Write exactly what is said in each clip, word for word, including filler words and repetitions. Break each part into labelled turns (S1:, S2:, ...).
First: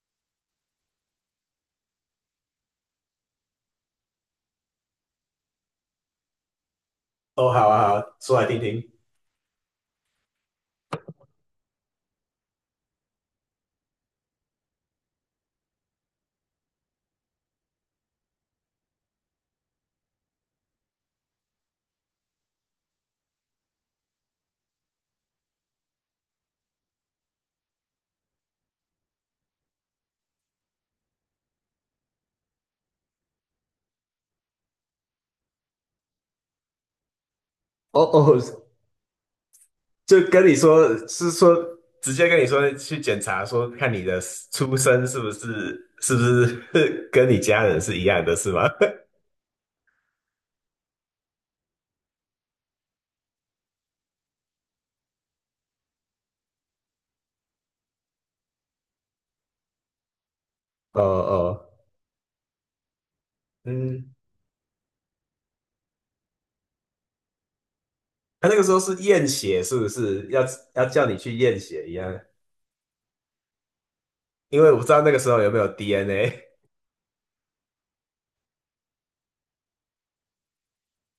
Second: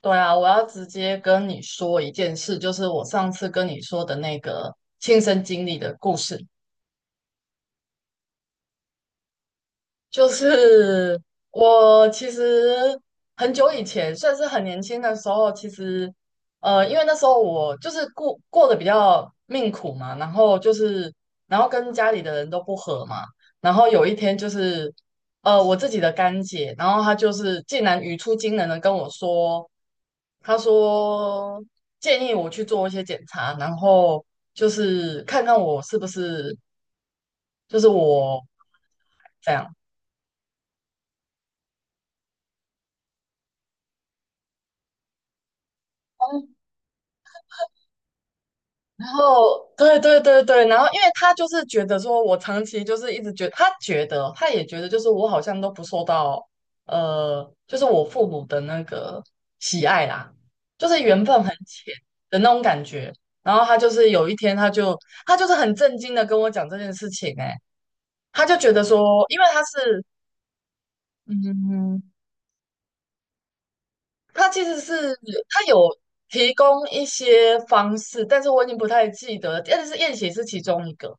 S1: 对啊，我要直接跟你说一件事，就是我上次跟你说的那个亲身经历的故事。
S2: 哦，好啊，好啊，说来听听。
S1: 就是我其实很久以前，算是很年轻的时候，其实呃，因为那时候我就是过过得比较命苦嘛，然后就是然后跟家里的人都不和嘛，然后有一天就是呃，我自己的干姐，然后她就是竟然语出惊人的跟我说。他说建议我去做一些检查，然后就是看看我是不是就是
S2: 哦哦，
S1: 我这样。
S2: 就跟你说，是说直接跟你说去检查，说看你的出生是不是是不
S1: 嗯，
S2: 是 跟你家人是一样的，是吗？
S1: 然后对对对对，然后因为他就是觉得说我长期就是一直觉他觉得他也觉得就是我好像都不受到呃，就是我父母的那个喜爱啦，就 是
S2: 哦
S1: 缘
S2: 哦，
S1: 分很浅的那种感觉。然后他就是
S2: 嗯，
S1: 有一天，他就他就是很震惊的跟我讲这件事情、欸，他
S2: 他那
S1: 就
S2: 个时
S1: 觉
S2: 候
S1: 得
S2: 是
S1: 说，
S2: 验
S1: 因为
S2: 血，
S1: 他
S2: 是不
S1: 是
S2: 是要要叫你去验血一
S1: 嗯，
S2: 样？
S1: 他
S2: 因
S1: 其
S2: 为我
S1: 实
S2: 不知道那
S1: 是
S2: 个时候有没
S1: 他
S2: 有
S1: 有
S2: D N A。
S1: 提供一些方式，但是我已经不太记得了。但是验血是其中一个，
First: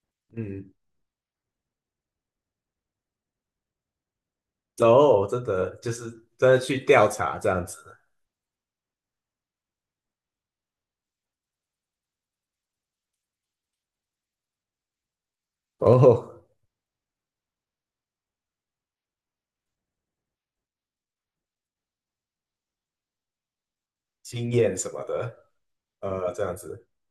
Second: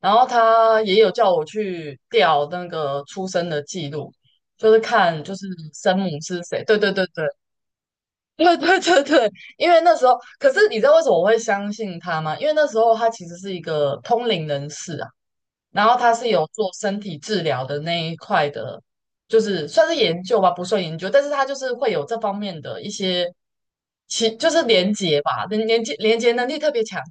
S1: 然后
S2: 嗯，
S1: 他也有叫我去调那个出生的记录，就是看
S2: 哦，
S1: 就
S2: 真
S1: 是
S2: 的就
S1: 生母
S2: 是
S1: 是
S2: 真的
S1: 谁。
S2: 去
S1: 对对对
S2: 调
S1: 对
S2: 查这样子，
S1: 对对对对，因为那时候，可是你知道为什么我会相信他吗？因为那时候他其实是一个通灵人士啊。然后他是
S2: 哦，
S1: 有做身体治疗的那一块的，就是算是研究吧，不算研究，但是他就是会有这方面的一些，其就
S2: 经
S1: 是
S2: 验什
S1: 连
S2: 么
S1: 接
S2: 的，
S1: 吧，连连接连接
S2: 呃，这
S1: 能
S2: 样
S1: 力特别
S2: 子。
S1: 强。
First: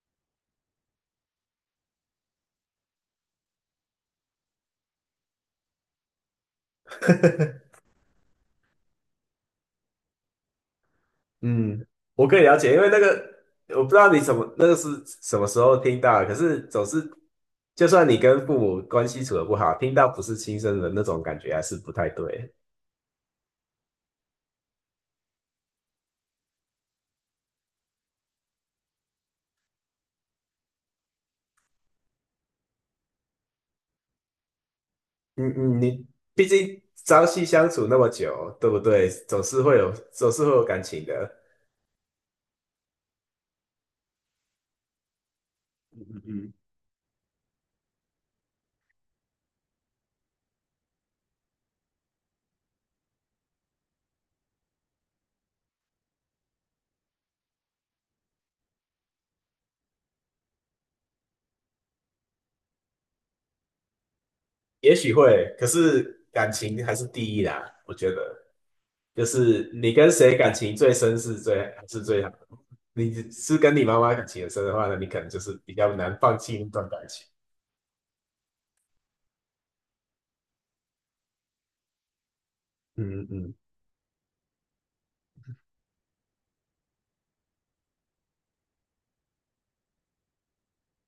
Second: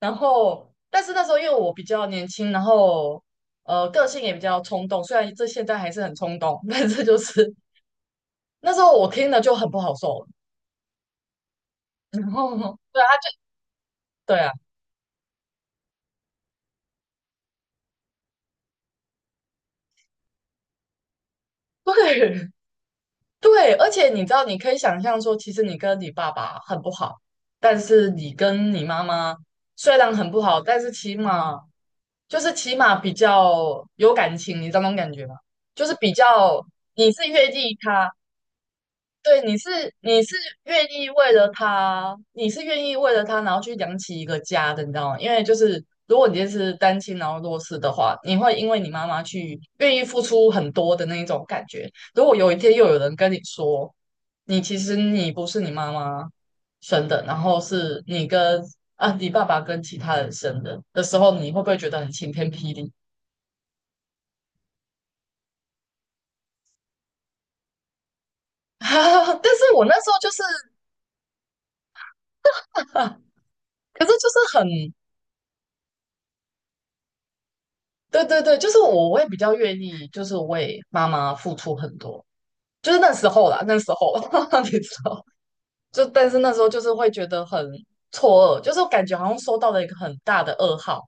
S1: 然后，但是那时候因为我比较年轻，然后呃个性也比较冲动，虽然这现在还是很冲动，但是就是 那时候我听了就很不好受了。
S2: 嗯，我
S1: 然
S2: 可以
S1: 后，
S2: 了解，因为那
S1: 对啊，他
S2: 个
S1: 就
S2: 我不知道你什
S1: 对
S2: 么
S1: 啊，
S2: 那个是什么时候听到的，可是总是就算你跟父母关系处的不好，听到不是亲生的那种感觉还是不太
S1: 对。
S2: 对。
S1: 对，而且你知道，你可以想象说，其实你跟你爸爸很不好，但是你跟你妈妈虽然很不好，但是起码就是起码比较有感情，你知道那种感觉吗？
S2: 嗯嗯，
S1: 就是
S2: 你
S1: 比
S2: 毕
S1: 较
S2: 竟
S1: 你
S2: 朝
S1: 是
S2: 夕
S1: 越
S2: 相
S1: 意
S2: 处那么
S1: 他，
S2: 久，对不对？
S1: 对，
S2: 总
S1: 你
S2: 是
S1: 是
S2: 会有
S1: 你
S2: 总
S1: 是
S2: 是会有感
S1: 愿
S2: 情
S1: 意为
S2: 的。
S1: 了他，你是愿意为了他，然后去养起一个家的，你知道吗？因为就是
S2: 嗯
S1: 如
S2: 嗯
S1: 果你就
S2: 嗯，
S1: 是单亲然后弱势的话，你会因为你妈妈去愿意付出很多的那一种感觉。如果有一天又有人跟你说，你其实你不是你妈妈生的，然后是你跟啊你爸爸跟其他人生的的时候，你会不会觉得很晴天霹雳？
S2: 也许会，可是感情还是第一啦，我觉得。就
S1: 但
S2: 是
S1: 是我
S2: 你
S1: 那
S2: 跟
S1: 时候就
S2: 谁
S1: 是。
S2: 感情最深是最还是最好的？你是跟你 妈
S1: 可是
S2: 妈感
S1: 就
S2: 情很
S1: 是
S2: 深
S1: 很，
S2: 的话呢，你可能就是比较难放弃那段感情。
S1: 对对对，就是我会比较愿意，就是为妈妈付出很多，就是那
S2: 嗯
S1: 时
S2: 嗯
S1: 候
S2: 嗯，
S1: 啦，那时候 你知道 就但是那时候就是会觉得很错愕，就是感觉好像收到了一个很大的噩耗，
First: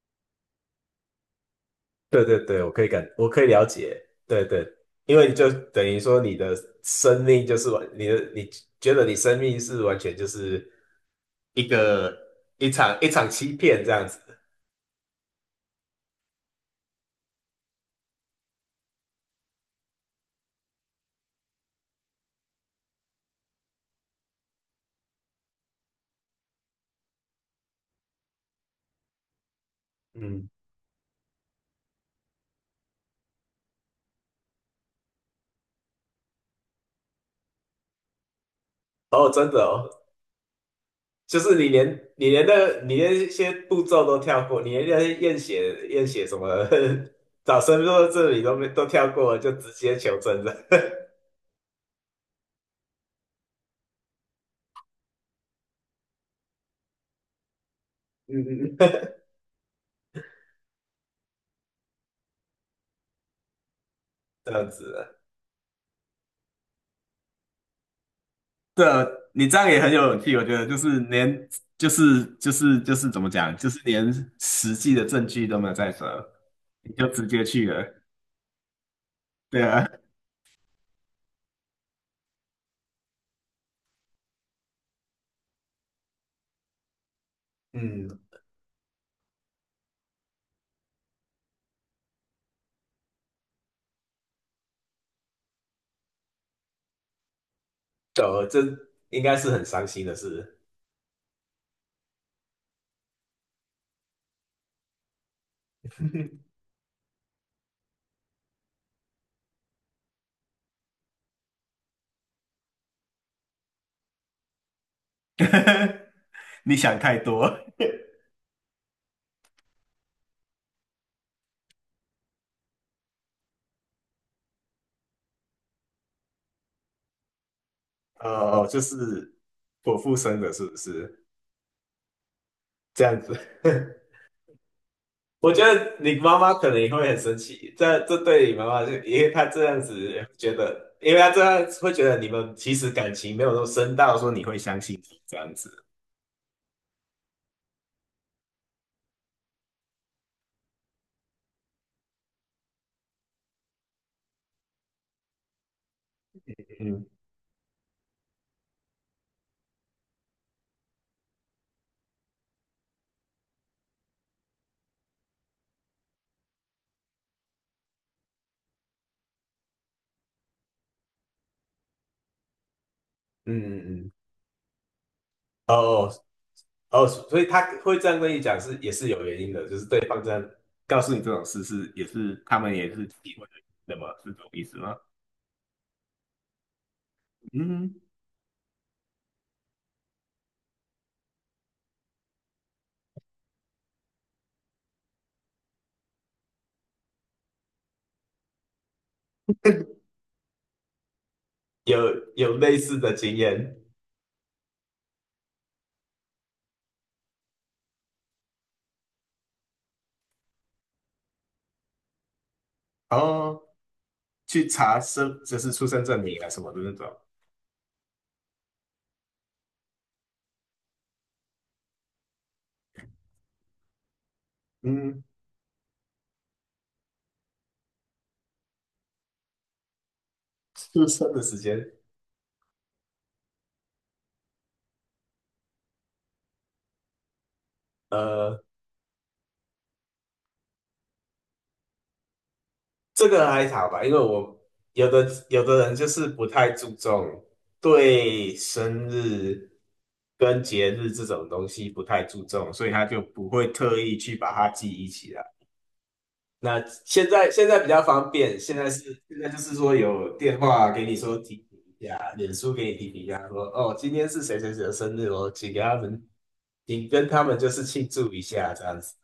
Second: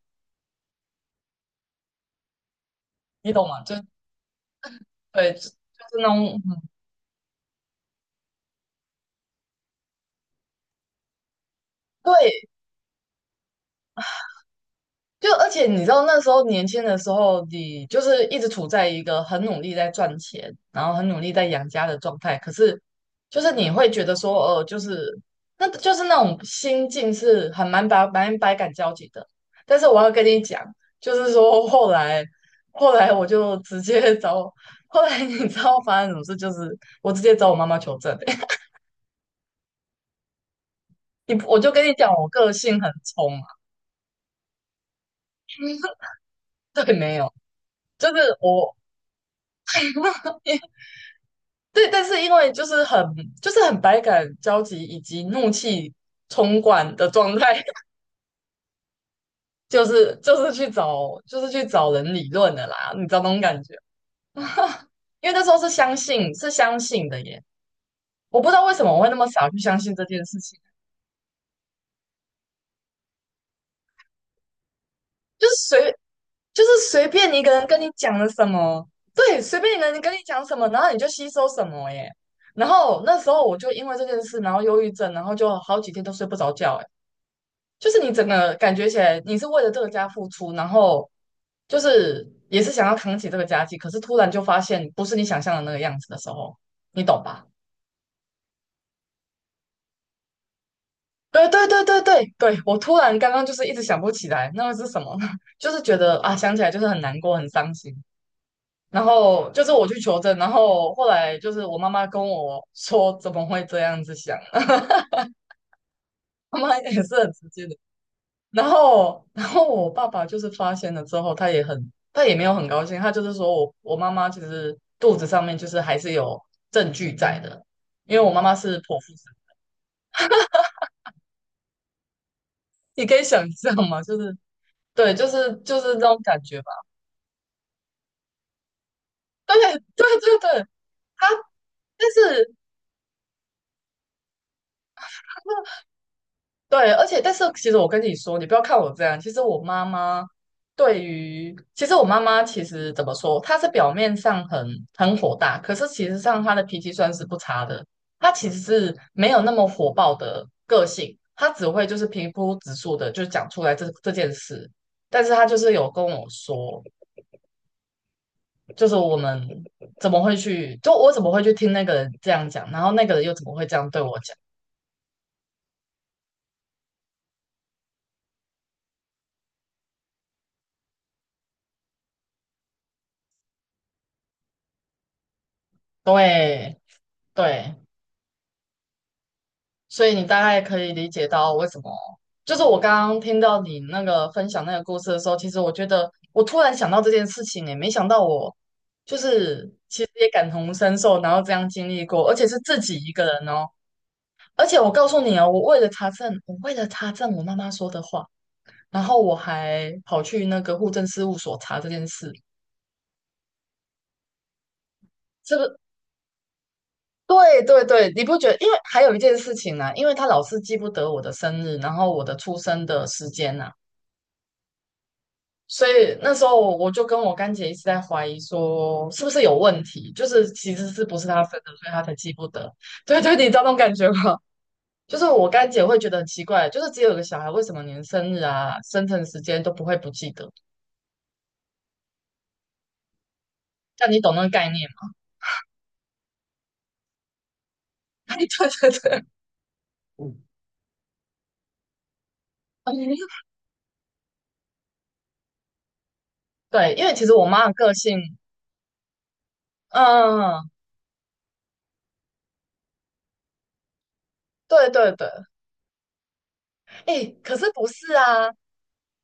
S2: 对对对，我可以感，我
S1: 你
S2: 可以
S1: 懂吗？
S2: 了
S1: 就
S2: 解。对对，因为
S1: 对，就就
S2: 就
S1: 是
S2: 等于
S1: 那
S2: 说你
S1: 种，
S2: 的
S1: 嗯，
S2: 生命就是完，你的你觉得你生命是完全就是一个
S1: 对，
S2: 一场一场欺骗这样子。
S1: 就而且你知道那时候年轻的时候，你就是一直处在一个很努力在赚钱，然后很努力在养家的状态。可是，就是你会觉得说，呃，就是那就是那种心境是很蛮百蛮百感交集的。但是我要跟你
S2: 嗯，
S1: 讲，就是说后来后来我就直接找，后来你知道发生什么事？就是我直接找我妈妈求证、
S2: 哦，真的哦，就
S1: 你
S2: 是
S1: 我
S2: 你
S1: 就跟你
S2: 连
S1: 讲，我
S2: 你连
S1: 个
S2: 那个
S1: 性很
S2: 你连一
S1: 冲嘛。
S2: 些步骤都跳过，你连那些验 血验血什么
S1: 对，没有，
S2: 找身份
S1: 就
S2: 证
S1: 是
S2: 这里都没
S1: 我。
S2: 都跳过了，就直接求证了，
S1: 对，但是因为就是很就是很百感交集以及怒气冲冠的状态，
S2: 嗯嗯嗯，
S1: 就是就是去找就是去找人理论的啦，你知道那种感觉？
S2: 这样子了。
S1: 因为那时候是相信是相信的耶，我不知道为
S2: 对
S1: 什么我
S2: 啊，
S1: 会那么
S2: 你
S1: 傻
S2: 这
S1: 去
S2: 样
S1: 相
S2: 也很
S1: 信这
S2: 有勇
S1: 件
S2: 气，
S1: 事
S2: 我觉
S1: 情，
S2: 得就是连就是就是就是怎么讲，就是连实际的证据
S1: 就是
S2: 都没有在
S1: 随
S2: 手，
S1: 就是
S2: 你就
S1: 随
S2: 直
S1: 便一
S2: 接
S1: 个人
S2: 去
S1: 跟
S2: 了，
S1: 你讲了什么，对，随
S2: 对
S1: 便一
S2: 啊，
S1: 个人跟你讲什么，然后你就吸收什么耶。然后那时候我就因为这件事，然后忧郁症，然后就好几天都睡不着觉。就是
S2: 嗯，
S1: 你整个感觉起来你是为了这个家付出，然后就是也是想要扛起这个家计，可是突然就发现不是你想象的那个样子的时候，你懂吧？
S2: 懂了，这应该是很伤心的事。
S1: 对对对对对对，我突然刚刚就是一直想不起来那个是什么呢，就是觉得啊想起来就是很难过很伤心，然后就是我去求证，然后后来就是我妈妈跟我说怎么会这样子想，妈
S2: 你
S1: 妈也
S2: 想
S1: 是
S2: 太
S1: 很直
S2: 多。
S1: 接的。然后，然后我爸爸就是发现了之后，他也很，他也没有很高兴，他就是说我我妈妈其实肚子上面就是还是有证据在的，因为我妈妈
S2: 哦，就
S1: 是剖腹
S2: 是
S1: 产，
S2: 我父生的，是不是这
S1: 你可
S2: 样
S1: 以
S2: 子？
S1: 想象嘛，就是对，就
S2: 我
S1: 是
S2: 觉
S1: 就
S2: 得
S1: 是那
S2: 你
S1: 种
S2: 妈
S1: 感
S2: 妈
S1: 觉
S2: 可
S1: 吧。
S2: 能也会很生气，这这对你妈妈就，因为她
S1: 对
S2: 这样
S1: 对
S2: 子
S1: 对
S2: 觉
S1: 对，
S2: 得，因为
S1: 他，
S2: 她这样会觉
S1: 但
S2: 得你们
S1: 是
S2: 其实感情没有那么深到说你会相信这样子。
S1: 对，而且但是其实我跟你说，你不要看我这样，其实我妈妈对于，其实我妈妈其实怎么说，她是表面上很很火大，可是其实上她的脾气
S2: 嗯
S1: 算是不差的，她其实是没有那么火爆的个性，她只会就是平铺直述的就讲出来这这件事，但是她就是有跟我说，就是我们怎么会去，就我怎么会去听那个人这样讲，然后那个人又怎么
S2: 嗯
S1: 会这样
S2: 嗯
S1: 对
S2: 嗯
S1: 我讲？
S2: 哦哦，所以她会这样跟你讲是也是有原因的，就是对方这样告诉你这种事是也是他们也是体会的么是这种意思吗？
S1: 对对，
S2: 嗯，
S1: 所以你大概可以理解到为什么，就是我刚刚听到你那个分享那个故事的时候，其实我觉得我突然想到这件事情也没想到我就是其实也感同身受，然后这样经
S2: 有
S1: 历过，而且
S2: 有
S1: 是
S2: 类
S1: 自
S2: 似
S1: 己
S2: 的
S1: 一个
S2: 经
S1: 人哦。
S2: 验
S1: 而且我告诉你哦，我为了查证，我为了查证我妈妈说的话，然后我还跑去那个户政事务所查这件事，
S2: 哦。去查生就
S1: 是不
S2: 是
S1: 是？
S2: 出生证明啊什么的那种。
S1: 对对对，你不觉得？因为还有一件事情呢、因为他老是记不得我的生日，然后我的出生的时间呐、
S2: 嗯，
S1: 所以那时候我我就跟我干姐一直在怀疑说，是不是有问题？就是其实
S2: 出
S1: 是不是
S2: 生的
S1: 她生
S2: 时
S1: 的，所
S2: 间，
S1: 以她才记不得。对对，你知道那种感觉吗？就是我干姐会觉得很奇怪，就是只有一个小孩，为什么连生日
S2: 呃，
S1: 啊、生辰时间都不会不记得？
S2: 这个还好吧，
S1: 但
S2: 因为
S1: 你懂那个
S2: 我
S1: 概念
S2: 有
S1: 吗？
S2: 的有的人就是不太注重
S1: 对
S2: 对
S1: 对
S2: 生
S1: 对，
S2: 日
S1: 嗯，
S2: 跟节日这种东西不太注重，所以他就不 会特意去把它记忆起来。那
S1: 对，因为其
S2: 现
S1: 实我
S2: 在
S1: 妈
S2: 现
S1: 的
S2: 在比
S1: 个
S2: 较
S1: 性，
S2: 方便，现在是现在就是说有电
S1: 嗯，
S2: 话给你说提醒一下，脸书给你提醒一下，说哦今天是谁谁谁
S1: 对
S2: 的
S1: 对
S2: 生日
S1: 对，
S2: 哦，请给他们，请跟
S1: 哎，
S2: 他
S1: 可
S2: 们就
S1: 是
S2: 是
S1: 不
S2: 庆
S1: 是
S2: 祝一
S1: 啊？
S2: 下这样子。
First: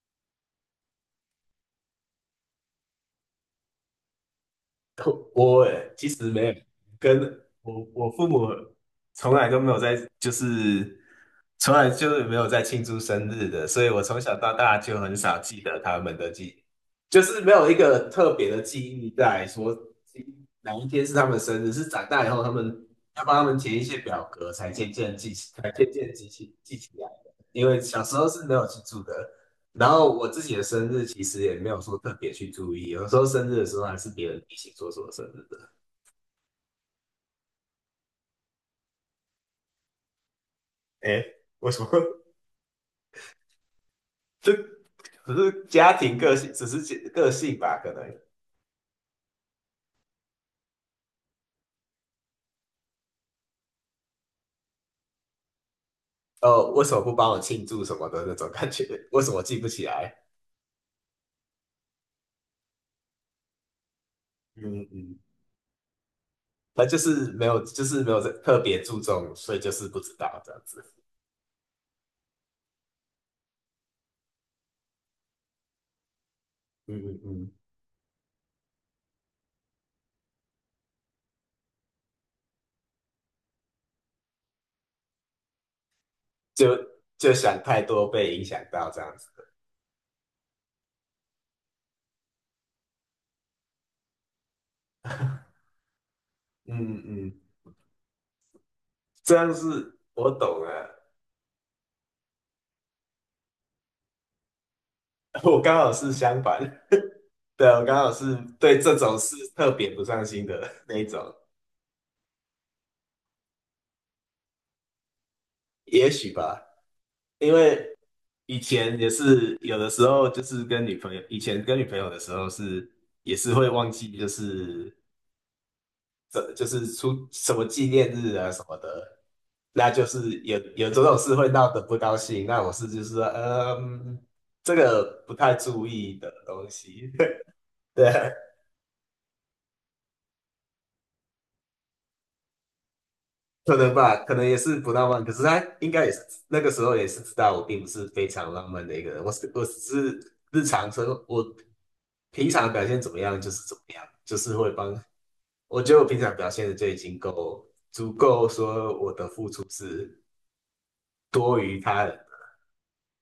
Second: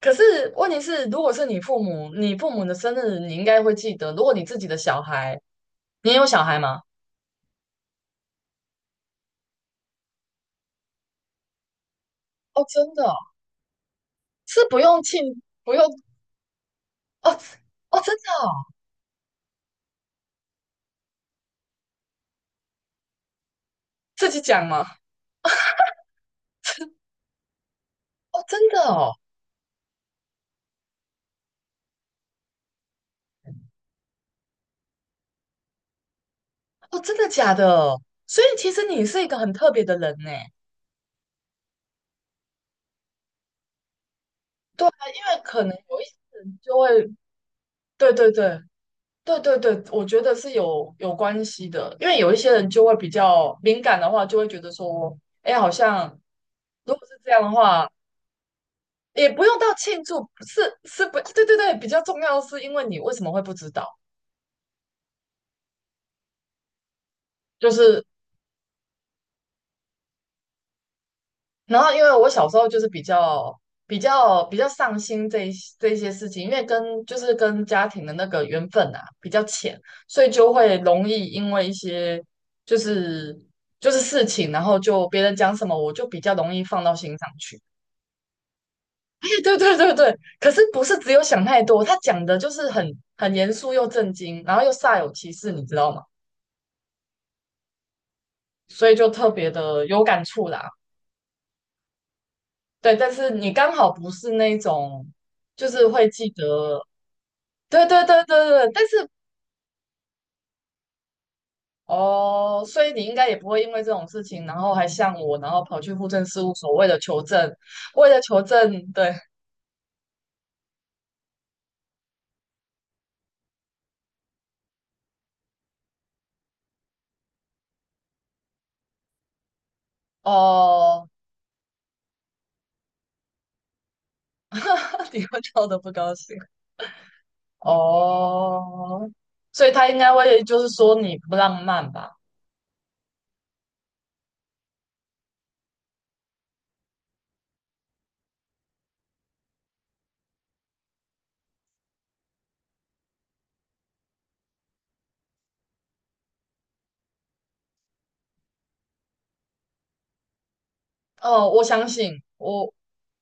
S1: 可是问题是，如果是你父母，你父母的生日你应该会记得，如果你自己的小 孩。
S2: 我其
S1: 你有
S2: 实
S1: 小
S2: 没有
S1: 孩吗？
S2: 跟我我父母从来都没有在，就是从来就是没有在
S1: 哦，
S2: 庆
S1: 真
S2: 祝
S1: 的哦，
S2: 生日的，所以我从小到
S1: 是
S2: 大
S1: 不
S2: 就
S1: 用
S2: 很少
S1: 庆，
S2: 记
S1: 不
S2: 得
S1: 用。
S2: 他们的记，就
S1: 哦
S2: 是没有一
S1: 哦，
S2: 个
S1: 真的
S2: 特别的
S1: 哦，
S2: 记忆在说哪一天是他们的生日，是长大以后他们要帮他们填一些表
S1: 自己
S2: 格
S1: 讲
S2: 才
S1: 吗？
S2: 渐渐记起，才渐渐记起记起来的，因为小时候是
S1: 哦，
S2: 没有
S1: 真
S2: 记
S1: 的
S2: 住的。
S1: 哦。
S2: 然后我自己的生日其实也没有说特别去注意，有时候生日的时候还是别人提醒说什我生日的。
S1: 哦，真的假的？所以其实你是一个很特别的人呢。
S2: 哎，为什么？这只
S1: 对啊，因为可
S2: 是
S1: 能
S2: 家
S1: 有一些
S2: 庭个性，
S1: 人
S2: 只
S1: 就会，
S2: 是个性吧，可能。
S1: 对对对对对对，我觉得是有有关系的，因为有一些人就会比较敏感的话，就会觉得说，哎，好像
S2: 哦，为什
S1: 如
S2: 么
S1: 果
S2: 不
S1: 是
S2: 帮
S1: 这
S2: 我
S1: 样的
S2: 庆祝
S1: 话，
S2: 什么的那种感觉？为
S1: 也
S2: 什么
S1: 不
S2: 记
S1: 用
S2: 不
S1: 到
S2: 起
S1: 庆
S2: 来？
S1: 祝，是是不，对对对，比较重要的是因为你为什么会不知道，
S2: 嗯嗯他就是没有，
S1: 就
S2: 就是
S1: 是
S2: 没有特别注重，所以就是不知道这样子，
S1: 然后因为我小时候就是比较比较比较上心这一这一些事情，因为
S2: 嗯
S1: 跟就
S2: 嗯
S1: 是
S2: 嗯，
S1: 跟家庭的那个缘分啊比较浅，所以就会容易因为一些就是就是事情，然后就别人讲什么，我就比较容易
S2: 就
S1: 放到心上
S2: 就想
S1: 去。
S2: 太多被影响到这样子。
S1: 对对对对，可是不是只有想太多，他讲的就是很很严肃又震惊，然后又煞有其事，你知道吗？
S2: 嗯嗯，
S1: 所以就特
S2: 这
S1: 别
S2: 样
S1: 的
S2: 是
S1: 有感
S2: 我
S1: 触
S2: 懂
S1: 啦。
S2: 了，
S1: 对，但是你刚好不是那种，
S2: 我
S1: 就
S2: 刚
S1: 是
S2: 好
S1: 会
S2: 是
S1: 记
S2: 相反。
S1: 得
S2: 对啊，我
S1: 对
S2: 刚
S1: 对
S2: 好
S1: 对
S2: 是
S1: 对对，
S2: 对
S1: 但
S2: 这
S1: 是
S2: 种事特别不上心的那一种，
S1: 哦，所以你应该也不会因为这种事情，然后还向我，然后跑去户
S2: 也
S1: 政
S2: 许
S1: 事务
S2: 吧，
S1: 所为了求
S2: 因
S1: 证，
S2: 为
S1: 为了求
S2: 以
S1: 证，
S2: 前也
S1: 对
S2: 是有的时候就是跟女朋友，以前跟女朋友的时候是也是会忘记，就是这就是出什么纪念日啊什么的，那就是有有这
S1: 哦，
S2: 种事会闹得不高兴，那我是就是说，呃嗯，这 个
S1: 你
S2: 不
S1: 会
S2: 太
S1: 闹得
S2: 注
S1: 不高
S2: 意的
S1: 兴
S2: 东西，对，
S1: 哦，所以他应该会就是说你不浪漫吧？
S2: 可能吧，可能也是不浪漫，可是他应该也是那个时候也是知道我并不是非常浪漫的一个人，我是我只是日常生活，我平常表现怎么样就是怎么样，就是会帮，我觉得我平常表现的就已经够足够，说我的付出是
S1: 哦，
S2: 多
S1: 我
S2: 于
S1: 相
S2: 他人
S1: 信，我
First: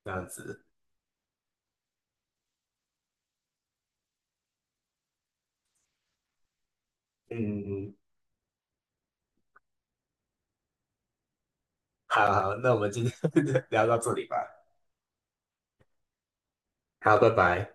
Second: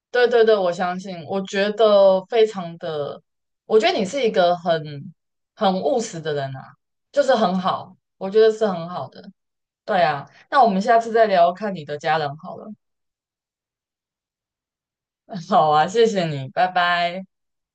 S2: 这样
S1: 对对对，
S2: 子。
S1: 我相信，我觉得非常的，我觉得你是一个很很务实的人啊，就是很
S2: 嗯，
S1: 好，我觉得是很好的。对啊，那我们下次再聊看你的家
S2: 好
S1: 人
S2: 好，
S1: 好了。
S2: 那我们今天 聊到这里吧，
S1: 好啊，谢谢你，拜
S2: 好，
S1: 拜。
S2: 拜拜。